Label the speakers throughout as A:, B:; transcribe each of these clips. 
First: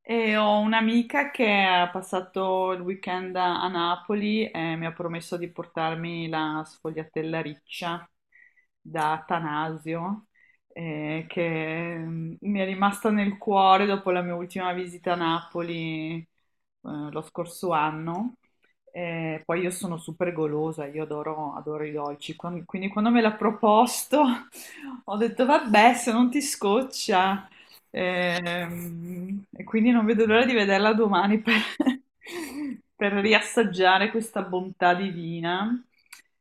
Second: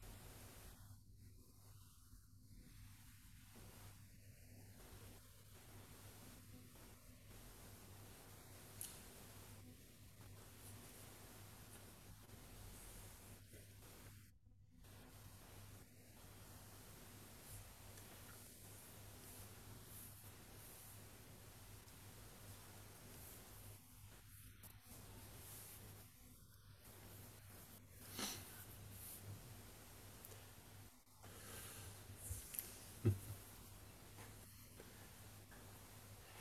A: E ho un'amica che ha passato il weekend a Napoli e mi ha promesso di portarmi la sfogliatella riccia da Atanasio, che mi è rimasta nel cuore dopo la mia ultima visita a Napoli, lo scorso anno. E poi io sono super golosa, io adoro, adoro i dolci. Quindi quando me l'ha proposto ho detto vabbè, se non ti scoccia. E quindi non vedo l'ora di vederla domani per riassaggiare questa bontà divina.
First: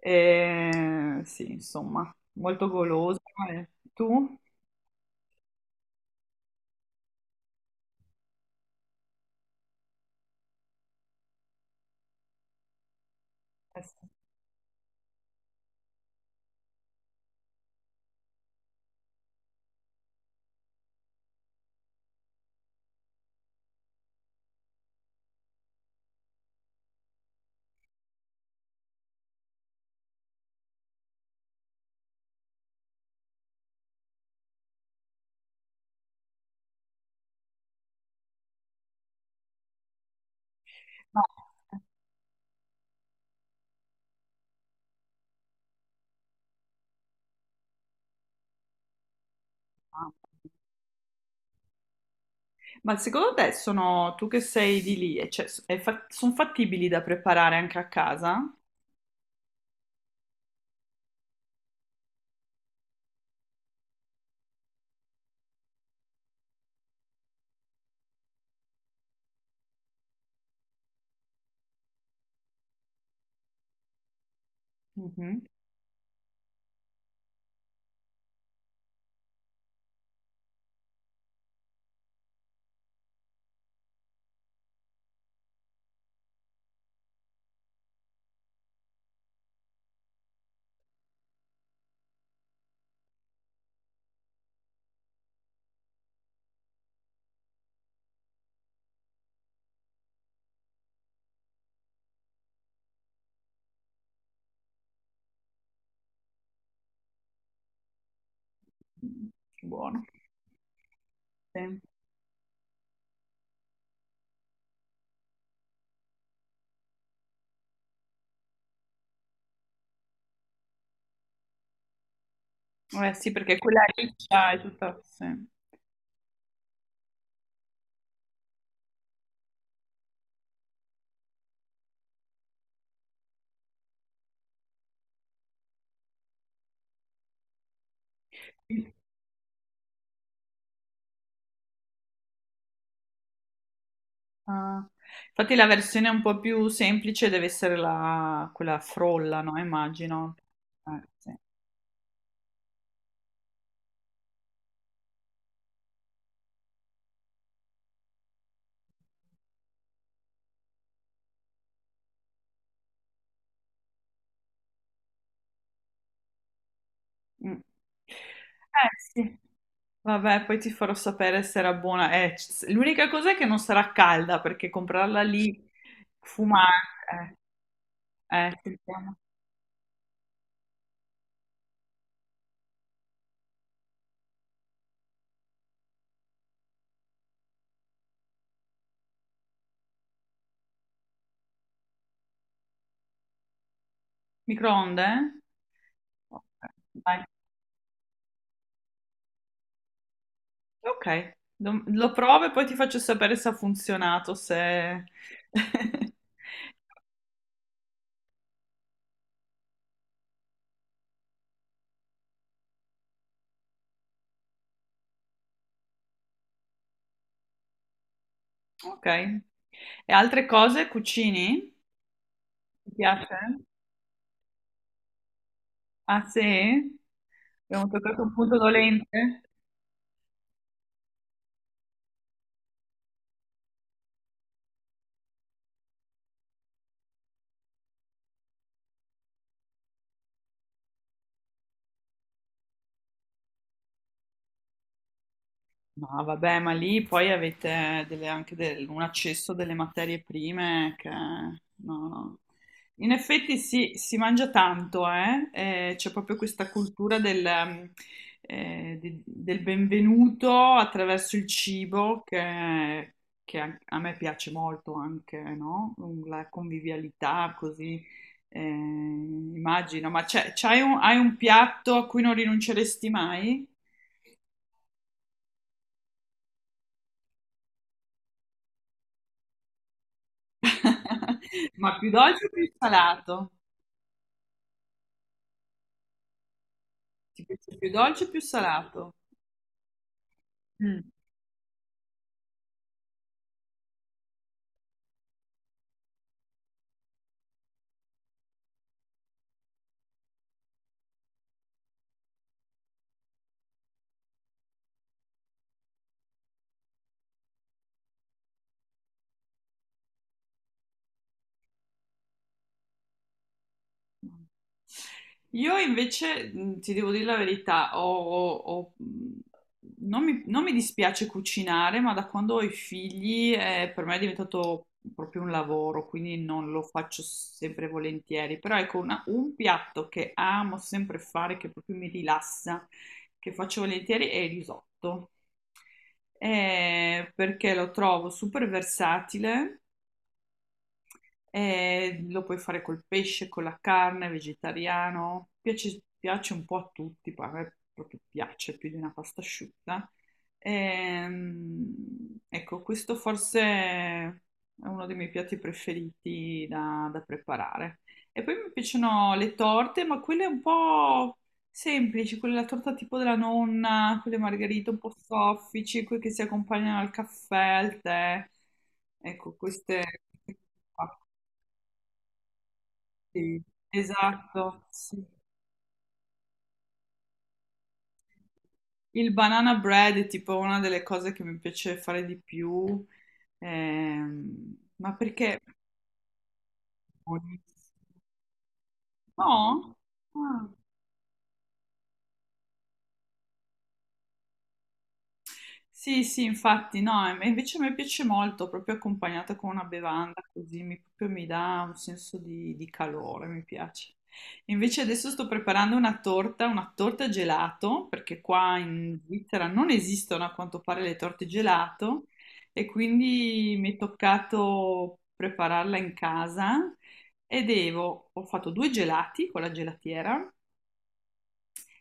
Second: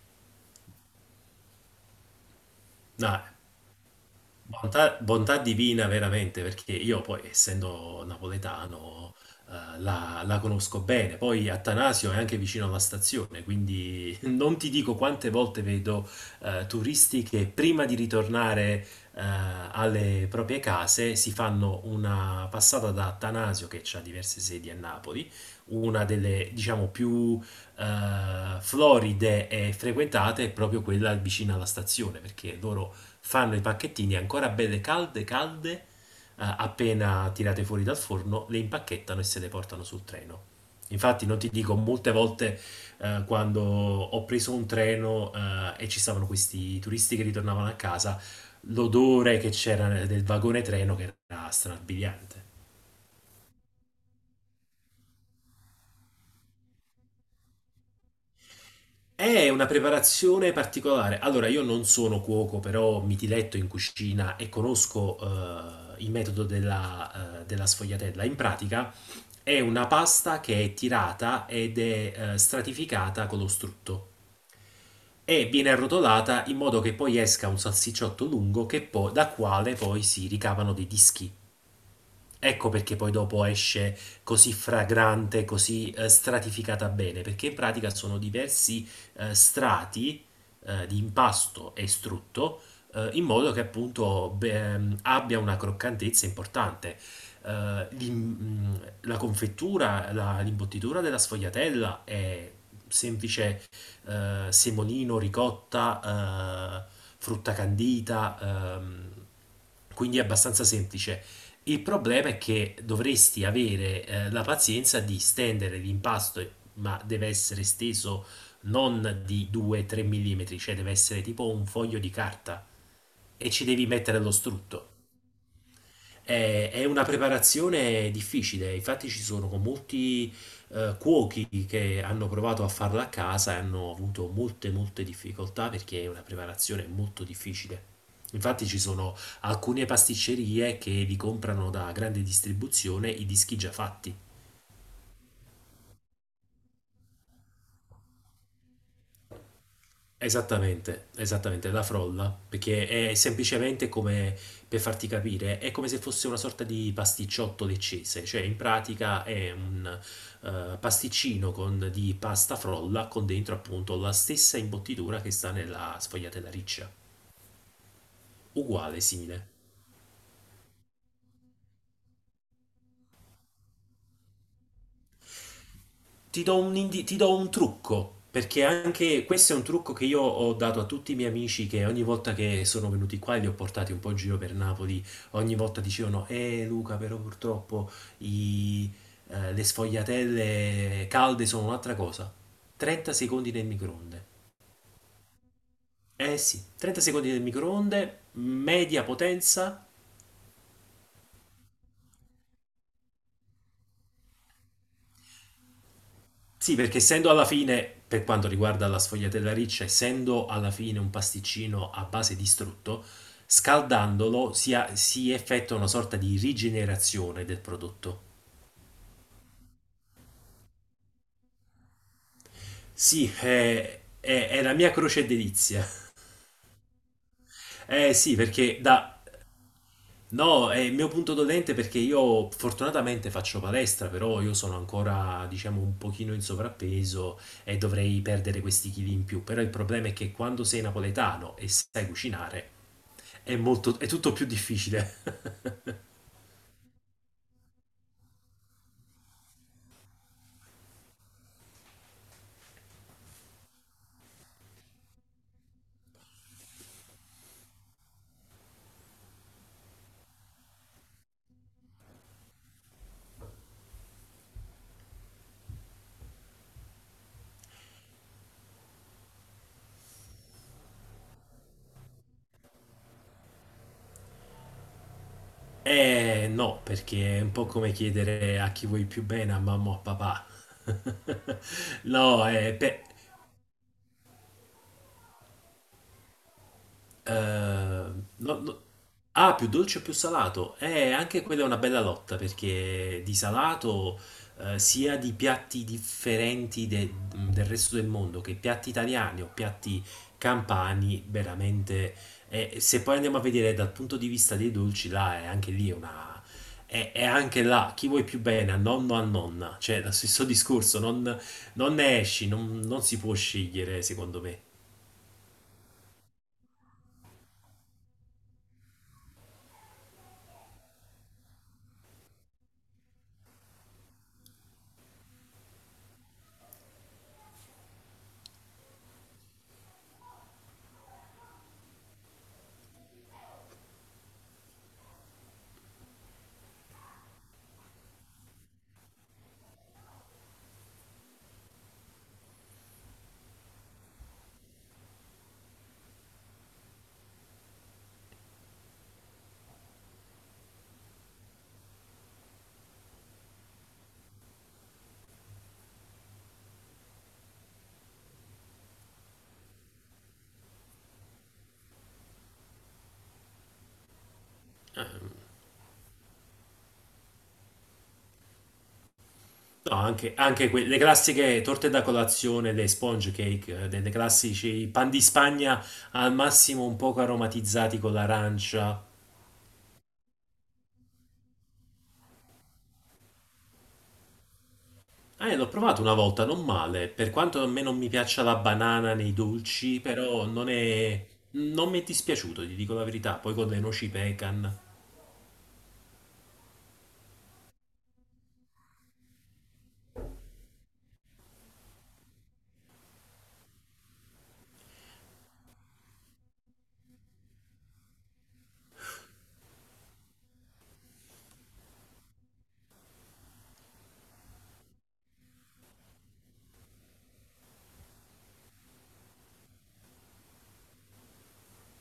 A: E sì, insomma, molto golosa.
B: No,
A: E tu?
B: bontà, bontà divina veramente, perché io poi, essendo napoletano, la conosco bene. Poi Attanasio è anche vicino alla stazione,
A: Eh sì.
B: quindi non ti dico quante volte vedo turisti che prima di ritornare eh, alle proprie case si fanno una passata da Attanasio, che ha diverse sedi a Napoli. Una delle, diciamo, più floride e frequentate è proprio quella vicina alla stazione, perché loro fanno i pacchettini ancora belle calde, calde, appena tirate fuori dal forno, le impacchettano e se le portano sul treno.
A: No.
B: Infatti non ti dico, molte volte quando ho preso un treno e ci stavano questi turisti che ritornavano a casa, l'odore che c'era del vagone treno che era strabiliante.
A: Ma secondo te sono tu che sei di lì, e cioè, sono fattibili da preparare anche a casa?
B: È una preparazione particolare. Allora, io non sono cuoco, però mi diletto in cucina e conosco il metodo della sfogliatella. In pratica è una pasta che è tirata ed è stratificata con lo strutto e
A: Mhm.
B: viene arrotolata in modo che poi esca un salsicciotto lungo da quale poi si ricavano dei dischi. Ecco perché poi dopo esce così fragrante, così stratificata bene, perché in pratica sono diversi strati di impasto e strutto in modo che appunto beh, abbia una croccantezza importante. Eh, l'im- mm, la confettura, l'imbottitura della sfogliatella è semplice: semolino, ricotta, frutta candita,
A: Buono.
B: quindi è abbastanza semplice.
A: Sì.
B: Il problema è che dovresti avere la pazienza di stendere l'impasto, ma deve essere steso non di 2-3 mm, cioè deve essere tipo un foglio di carta
A: Eh sì,
B: e
A: perché
B: ci
A: quella
B: devi mettere lo
A: riccia è
B: strutto.
A: tutta, sì.
B: È una preparazione difficile, infatti ci sono con molti cuochi che hanno provato a farla a casa e hanno avuto molte molte difficoltà perché è una preparazione molto difficile. Infatti ci sono alcune pasticcerie che vi comprano da grande distribuzione i dischi già fatti.
A: Ah. Infatti la versione un po' più semplice deve essere quella frolla, no? Immagino.
B: Esattamente,
A: Sì.
B: esattamente, la frolla, perché è semplicemente, come per farti capire, è come se fosse una sorta di pasticciotto leccese, cioè in pratica è un pasticcino di pasta frolla con dentro appunto la stessa imbottitura che sta nella sfogliatella riccia,
A: Mm.
B: uguale,
A: Sì.
B: simile.
A: Vabbè, poi ti farò sapere se era buona. L'unica cosa è che non sarà calda perché comprarla lì
B: Ti do un,
A: fumare.
B: indi- ti do un trucco, perché
A: Sentiamo.
B: anche questo è un trucco che io ho dato a tutti i miei amici che ogni volta che sono venuti qua e li ho portati un po' in giro per Napoli. Ogni volta dicevano: Luca, però purtroppo i- le sfogliatelle calde sono un'altra cosa. 30 secondi nel microonde.
A: Microonde?
B: Eh
A: Ok,
B: sì, 30
A: dai.
B: secondi nel microonde, media potenza.
A: Ok. Lo provo e poi ti faccio sapere se ha funzionato, se...
B: Sì, perché essendo alla fine, per quanto riguarda la sfogliatella riccia, essendo alla fine un pasticcino a base di strutto, scaldandolo si effettua una sorta di rigenerazione del prodotto.
A: Ok. E altre cose cucini? Ti
B: Sì,
A: piace?
B: è la mia croce e delizia.
A: Ah, sì? Abbiamo
B: Eh
A: toccato un
B: sì,
A: punto
B: perché da
A: dolente?
B: No, è il mio punto dolente perché io fortunatamente faccio palestra, però io sono ancora, diciamo, un pochino in sovrappeso e dovrei perdere questi chili in più. Però il problema è che quando sei napoletano e sai cucinare, è tutto più difficile.
A: No, vabbè, ma lì poi avete anche un accesso delle materie prime che... No, no. In effetti sì, si mangia tanto, eh? C'è proprio questa cultura del benvenuto attraverso il cibo che a me piace molto anche, no? La convivialità così, immagino. Ma hai un piatto a cui non rinunceresti mai?
B: Eh no, perché è un po' come chiedere a chi vuoi più bene, a mamma o a papà.
A: Ma più
B: No,
A: dolce o più
B: è, pe-
A: salato? Ti piace più dolce o più
B: No- no-
A: salato?
B: ah, più dolce o più salato?
A: Mm.
B: Anche quella è una bella lotta perché di salato, sia di piatti differenti del resto del mondo, che piatti italiani o piatti campani, veramente. Se poi andiamo a vedere dal punto di vista dei dolci, là è anche lì una. È anche là chi vuoi più bene, a nonno o a nonna, cioè lo stesso discorso, non ne esci, non si può scegliere, secondo me.
A: Io invece, ti devo dire la verità, non mi dispiace cucinare, ma da quando ho i figli, per me è diventato proprio un lavoro, quindi non lo faccio sempre e volentieri. Però ecco, un piatto che amo sempre fare, che proprio mi rilassa, che faccio volentieri, è il risotto. Perché lo trovo super versatile lo puoi fare col pesce, con la carne, vegetariano, piace, piace un po' a tutti, poi a me proprio piace più di una pasta asciutta. Ecco, questo forse è uno dei miei piatti preferiti da preparare. E poi mi piacciono le torte, ma quelle un po' semplici, quelle la torta tipo della nonna, quelle margherite un po' soffici, quelle che si accompagnano al caffè, al tè. Ecco,
B: No,
A: queste...
B: anche le classiche torte da colazione, le sponge
A: Sì,
B: cake, delle
A: esatto,
B: classici pan di
A: sì.
B: Spagna al massimo un poco aromatizzati con l'arancia.
A: Il banana bread è tipo una delle cose che mi piace fare di più, ma
B: Eh,
A: perché?
B: l'ho provato una volta, non male. Per quanto a me non mi piaccia la banana nei
A: No?
B: dolci, però
A: Ah.
B: non mi è dispiaciuto, ti dico la verità. Poi con le noci pecan.
A: Sì, sì, infatti, no, e invece a me piace molto, proprio accompagnata con una bevanda, così mi, proprio mi dà un senso di calore, mi piace. Invece adesso sto preparando una torta, gelato, perché qua in Svizzera non esistono a quanto pare le torte gelato, e quindi mi è toccato prepararla in casa e devo, ho fatto due gelati con la gelatiera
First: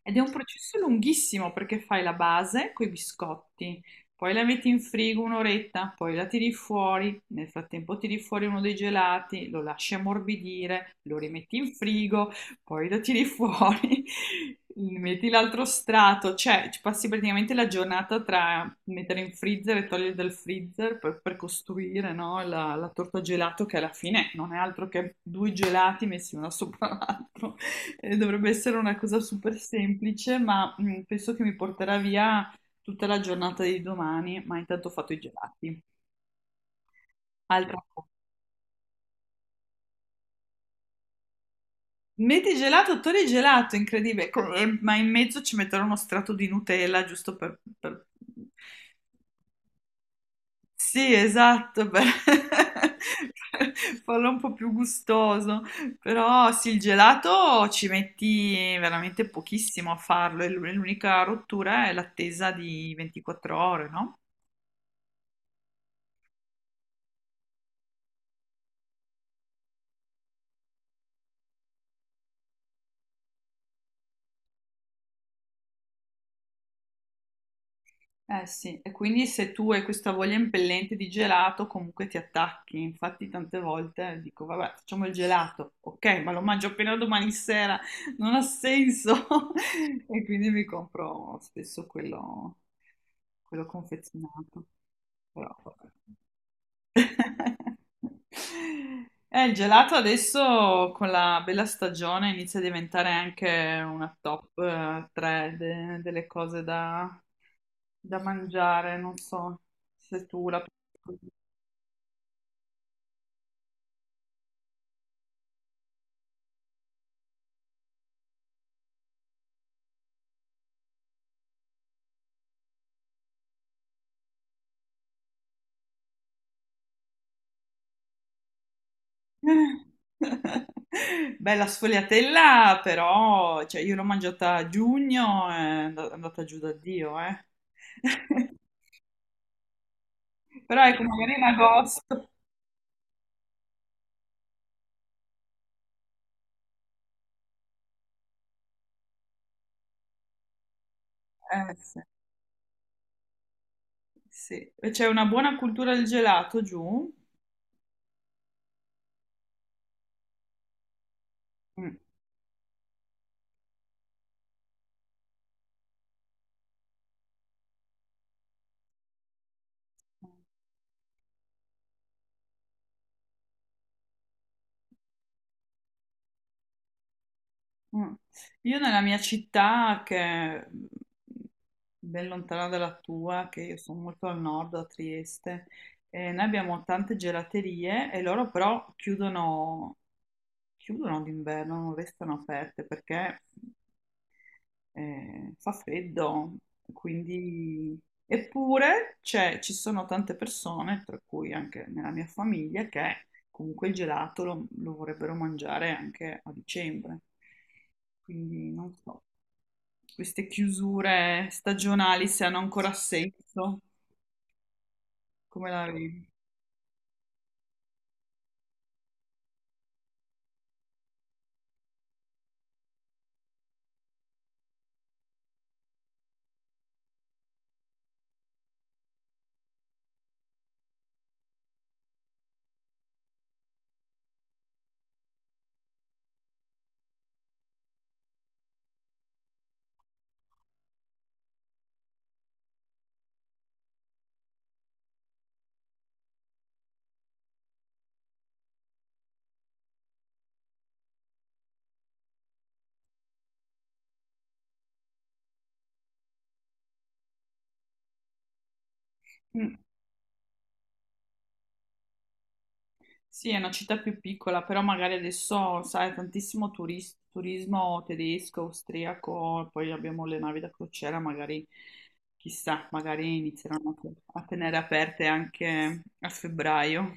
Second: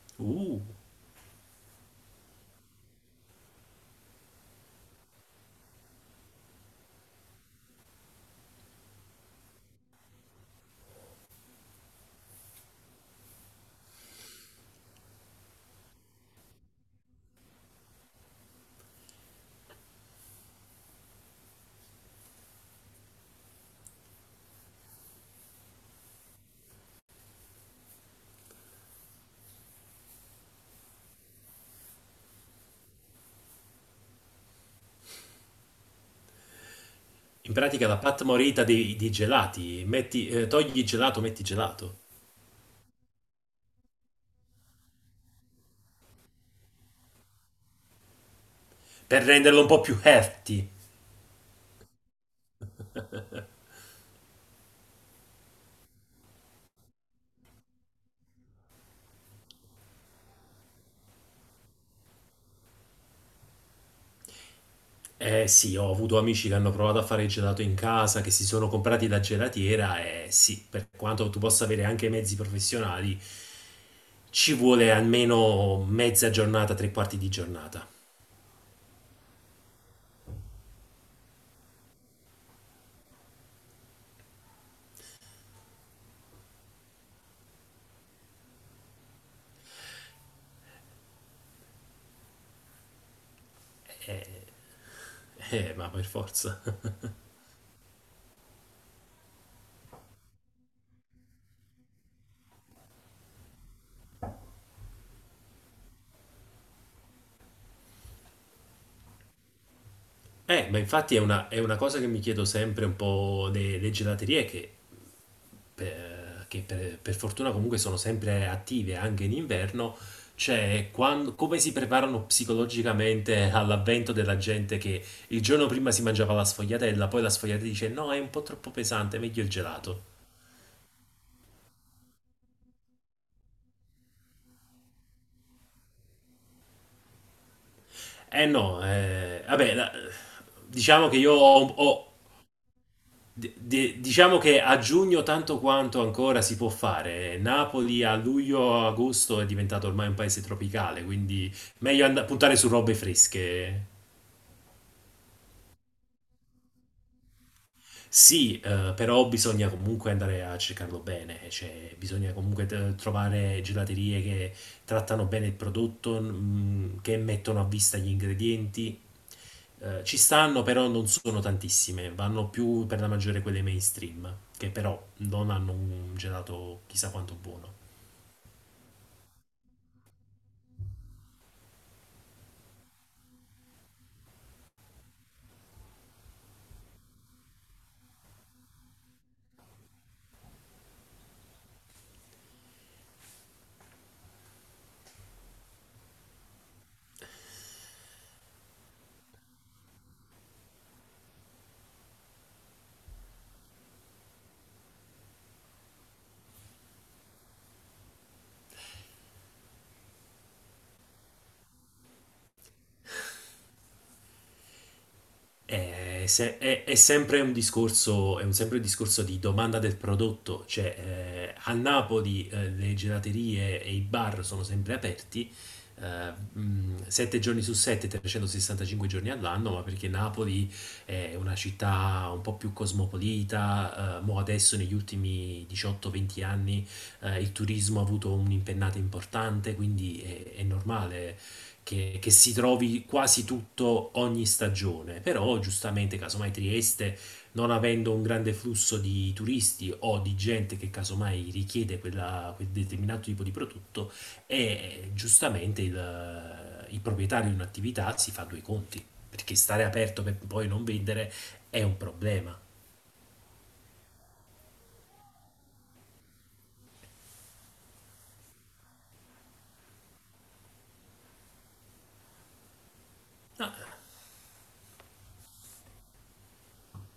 A: ed è un
B: Uh,
A: processo lunghissimo perché fai la base con i biscotti, poi la metti in frigo un'oretta, poi la tiri fuori, nel frattempo tiri fuori uno dei gelati, lo lasci ammorbidire, lo rimetti in frigo, poi lo tiri fuori, metti l'altro strato, cioè ci passi praticamente la giornata tra mettere in freezer e togliere dal freezer per costruire, no, la torta gelato che alla fine non è altro che due gelati messi uno sopra l'altro. Dovrebbe essere una cosa super semplice, ma penso che mi porterà via tutta la giornata di domani, ma intanto ho fatto i gelati.
B: in
A: Altra
B: pratica la
A: cosa.
B: pat morita dei gelati. Metti, togli il gelato, metti gelato.
A: Metti gelato, togli gelato, incredibile. Ma in mezzo ci metterò uno strato di Nutella, giusto per... per...
B: Per renderlo un po' più healthy.
A: Sì, esatto, per per farlo un po' più gustoso. Però sì, il gelato ci metti veramente pochissimo a farlo, e l'unica rottura è l'attesa di 24 ore, no?
B: Eh sì, ho avuto amici che hanno provato a fare il gelato in casa, che si sono comprati la gelatiera, e sì, per quanto tu possa avere anche i mezzi professionali, ci vuole almeno mezza giornata, tre quarti di giornata.
A: Eh sì, e quindi se tu hai questa voglia impellente di gelato, comunque ti attacchi. Infatti, tante volte dico, vabbè, facciamo il gelato, ok, ma lo mangio appena domani sera, non ha senso. E quindi mi compro spesso quello confezionato. Però,
B: Ma
A: vabbè.
B: per forza.
A: Il gelato adesso con la bella stagione inizia a diventare anche una top 3 delle cose da mangiare, non so se tu la...
B: Ma infatti è una cosa che mi chiedo sempre un po' le gelaterie, per fortuna comunque sono sempre attive anche in inverno, cioè come si preparano psicologicamente all'avvento della gente che il giorno prima si mangiava la sfogliatella, poi la sfogliatella dice no, è un po' troppo pesante, meglio il gelato.
A: Bella sfogliatella, però cioè, io l'ho mangiata a giugno, è andata giù da Dio, eh.
B: Eh no, vabbè,
A: Però ecco,
B: diciamo che
A: magari
B: io
A: in
B: ho, ho-
A: agosto.
B: di- diciamo che a giugno tanto quanto ancora si può fare. Napoli a luglio, agosto è diventato ormai un paese tropicale, quindi
A: Sì,
B: meglio puntare su robe fresche.
A: sì. E c'è una buona cultura del gelato giù?
B: Sì, però bisogna comunque andare a cercarlo bene, cioè
A: Mm,
B: bisogna comunque trovare gelaterie che trattano bene il prodotto, che mettono a vista gli ingredienti. Ci stanno, però non sono tantissime, vanno più per la maggiore quelle mainstream, che però non hanno un gelato chissà quanto buono.
A: mm. Io nella mia città, che è ben lontana dalla tua, che io sono molto al nord, a Trieste, noi abbiamo tante gelaterie e loro però chiudono, chiudono d'inverno, non restano aperte perché fa freddo, quindi... Eppure ci sono tante persone, tra cui anche nella mia famiglia, che comunque il gelato lo vorrebbero mangiare anche a dicembre. Quindi non so, queste chiusure stagionali se hanno ancora senso, come la
B: È,
A: vedi?
B: se- è sempre un discorso di domanda del prodotto, cioè a Napoli le gelaterie e i bar sono sempre aperti, eh, 7 giorni su 7, 365 giorni all'anno, ma perché Napoli è una città un po' più cosmopolita. Mo adesso negli ultimi 18-20 anni il turismo ha avuto un'impennata importante, quindi è normale che si trovi quasi tutto ogni stagione. Però giustamente casomai Trieste, non avendo un grande flusso di turisti o di gente che casomai richiede quel determinato tipo di prodotto, e giustamente il proprietario di un'attività si fa due conti, perché
A: Mm.
B: stare aperto per poi non vendere è un problema.
A: Sì, è una città più piccola, però magari adesso, sai, tantissimo turismo tedesco, austriaco, poi abbiamo le navi da crociera, magari, chissà, magari inizieranno
B: Ah,
A: a tenere aperte anche a febbraio.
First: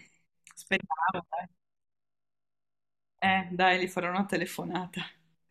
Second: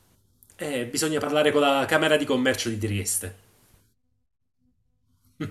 B: bisogna
A: Speriamo, dai.
B: parlare con la Camera di Commercio di Trieste.
A: Dai, gli farò una telefonata.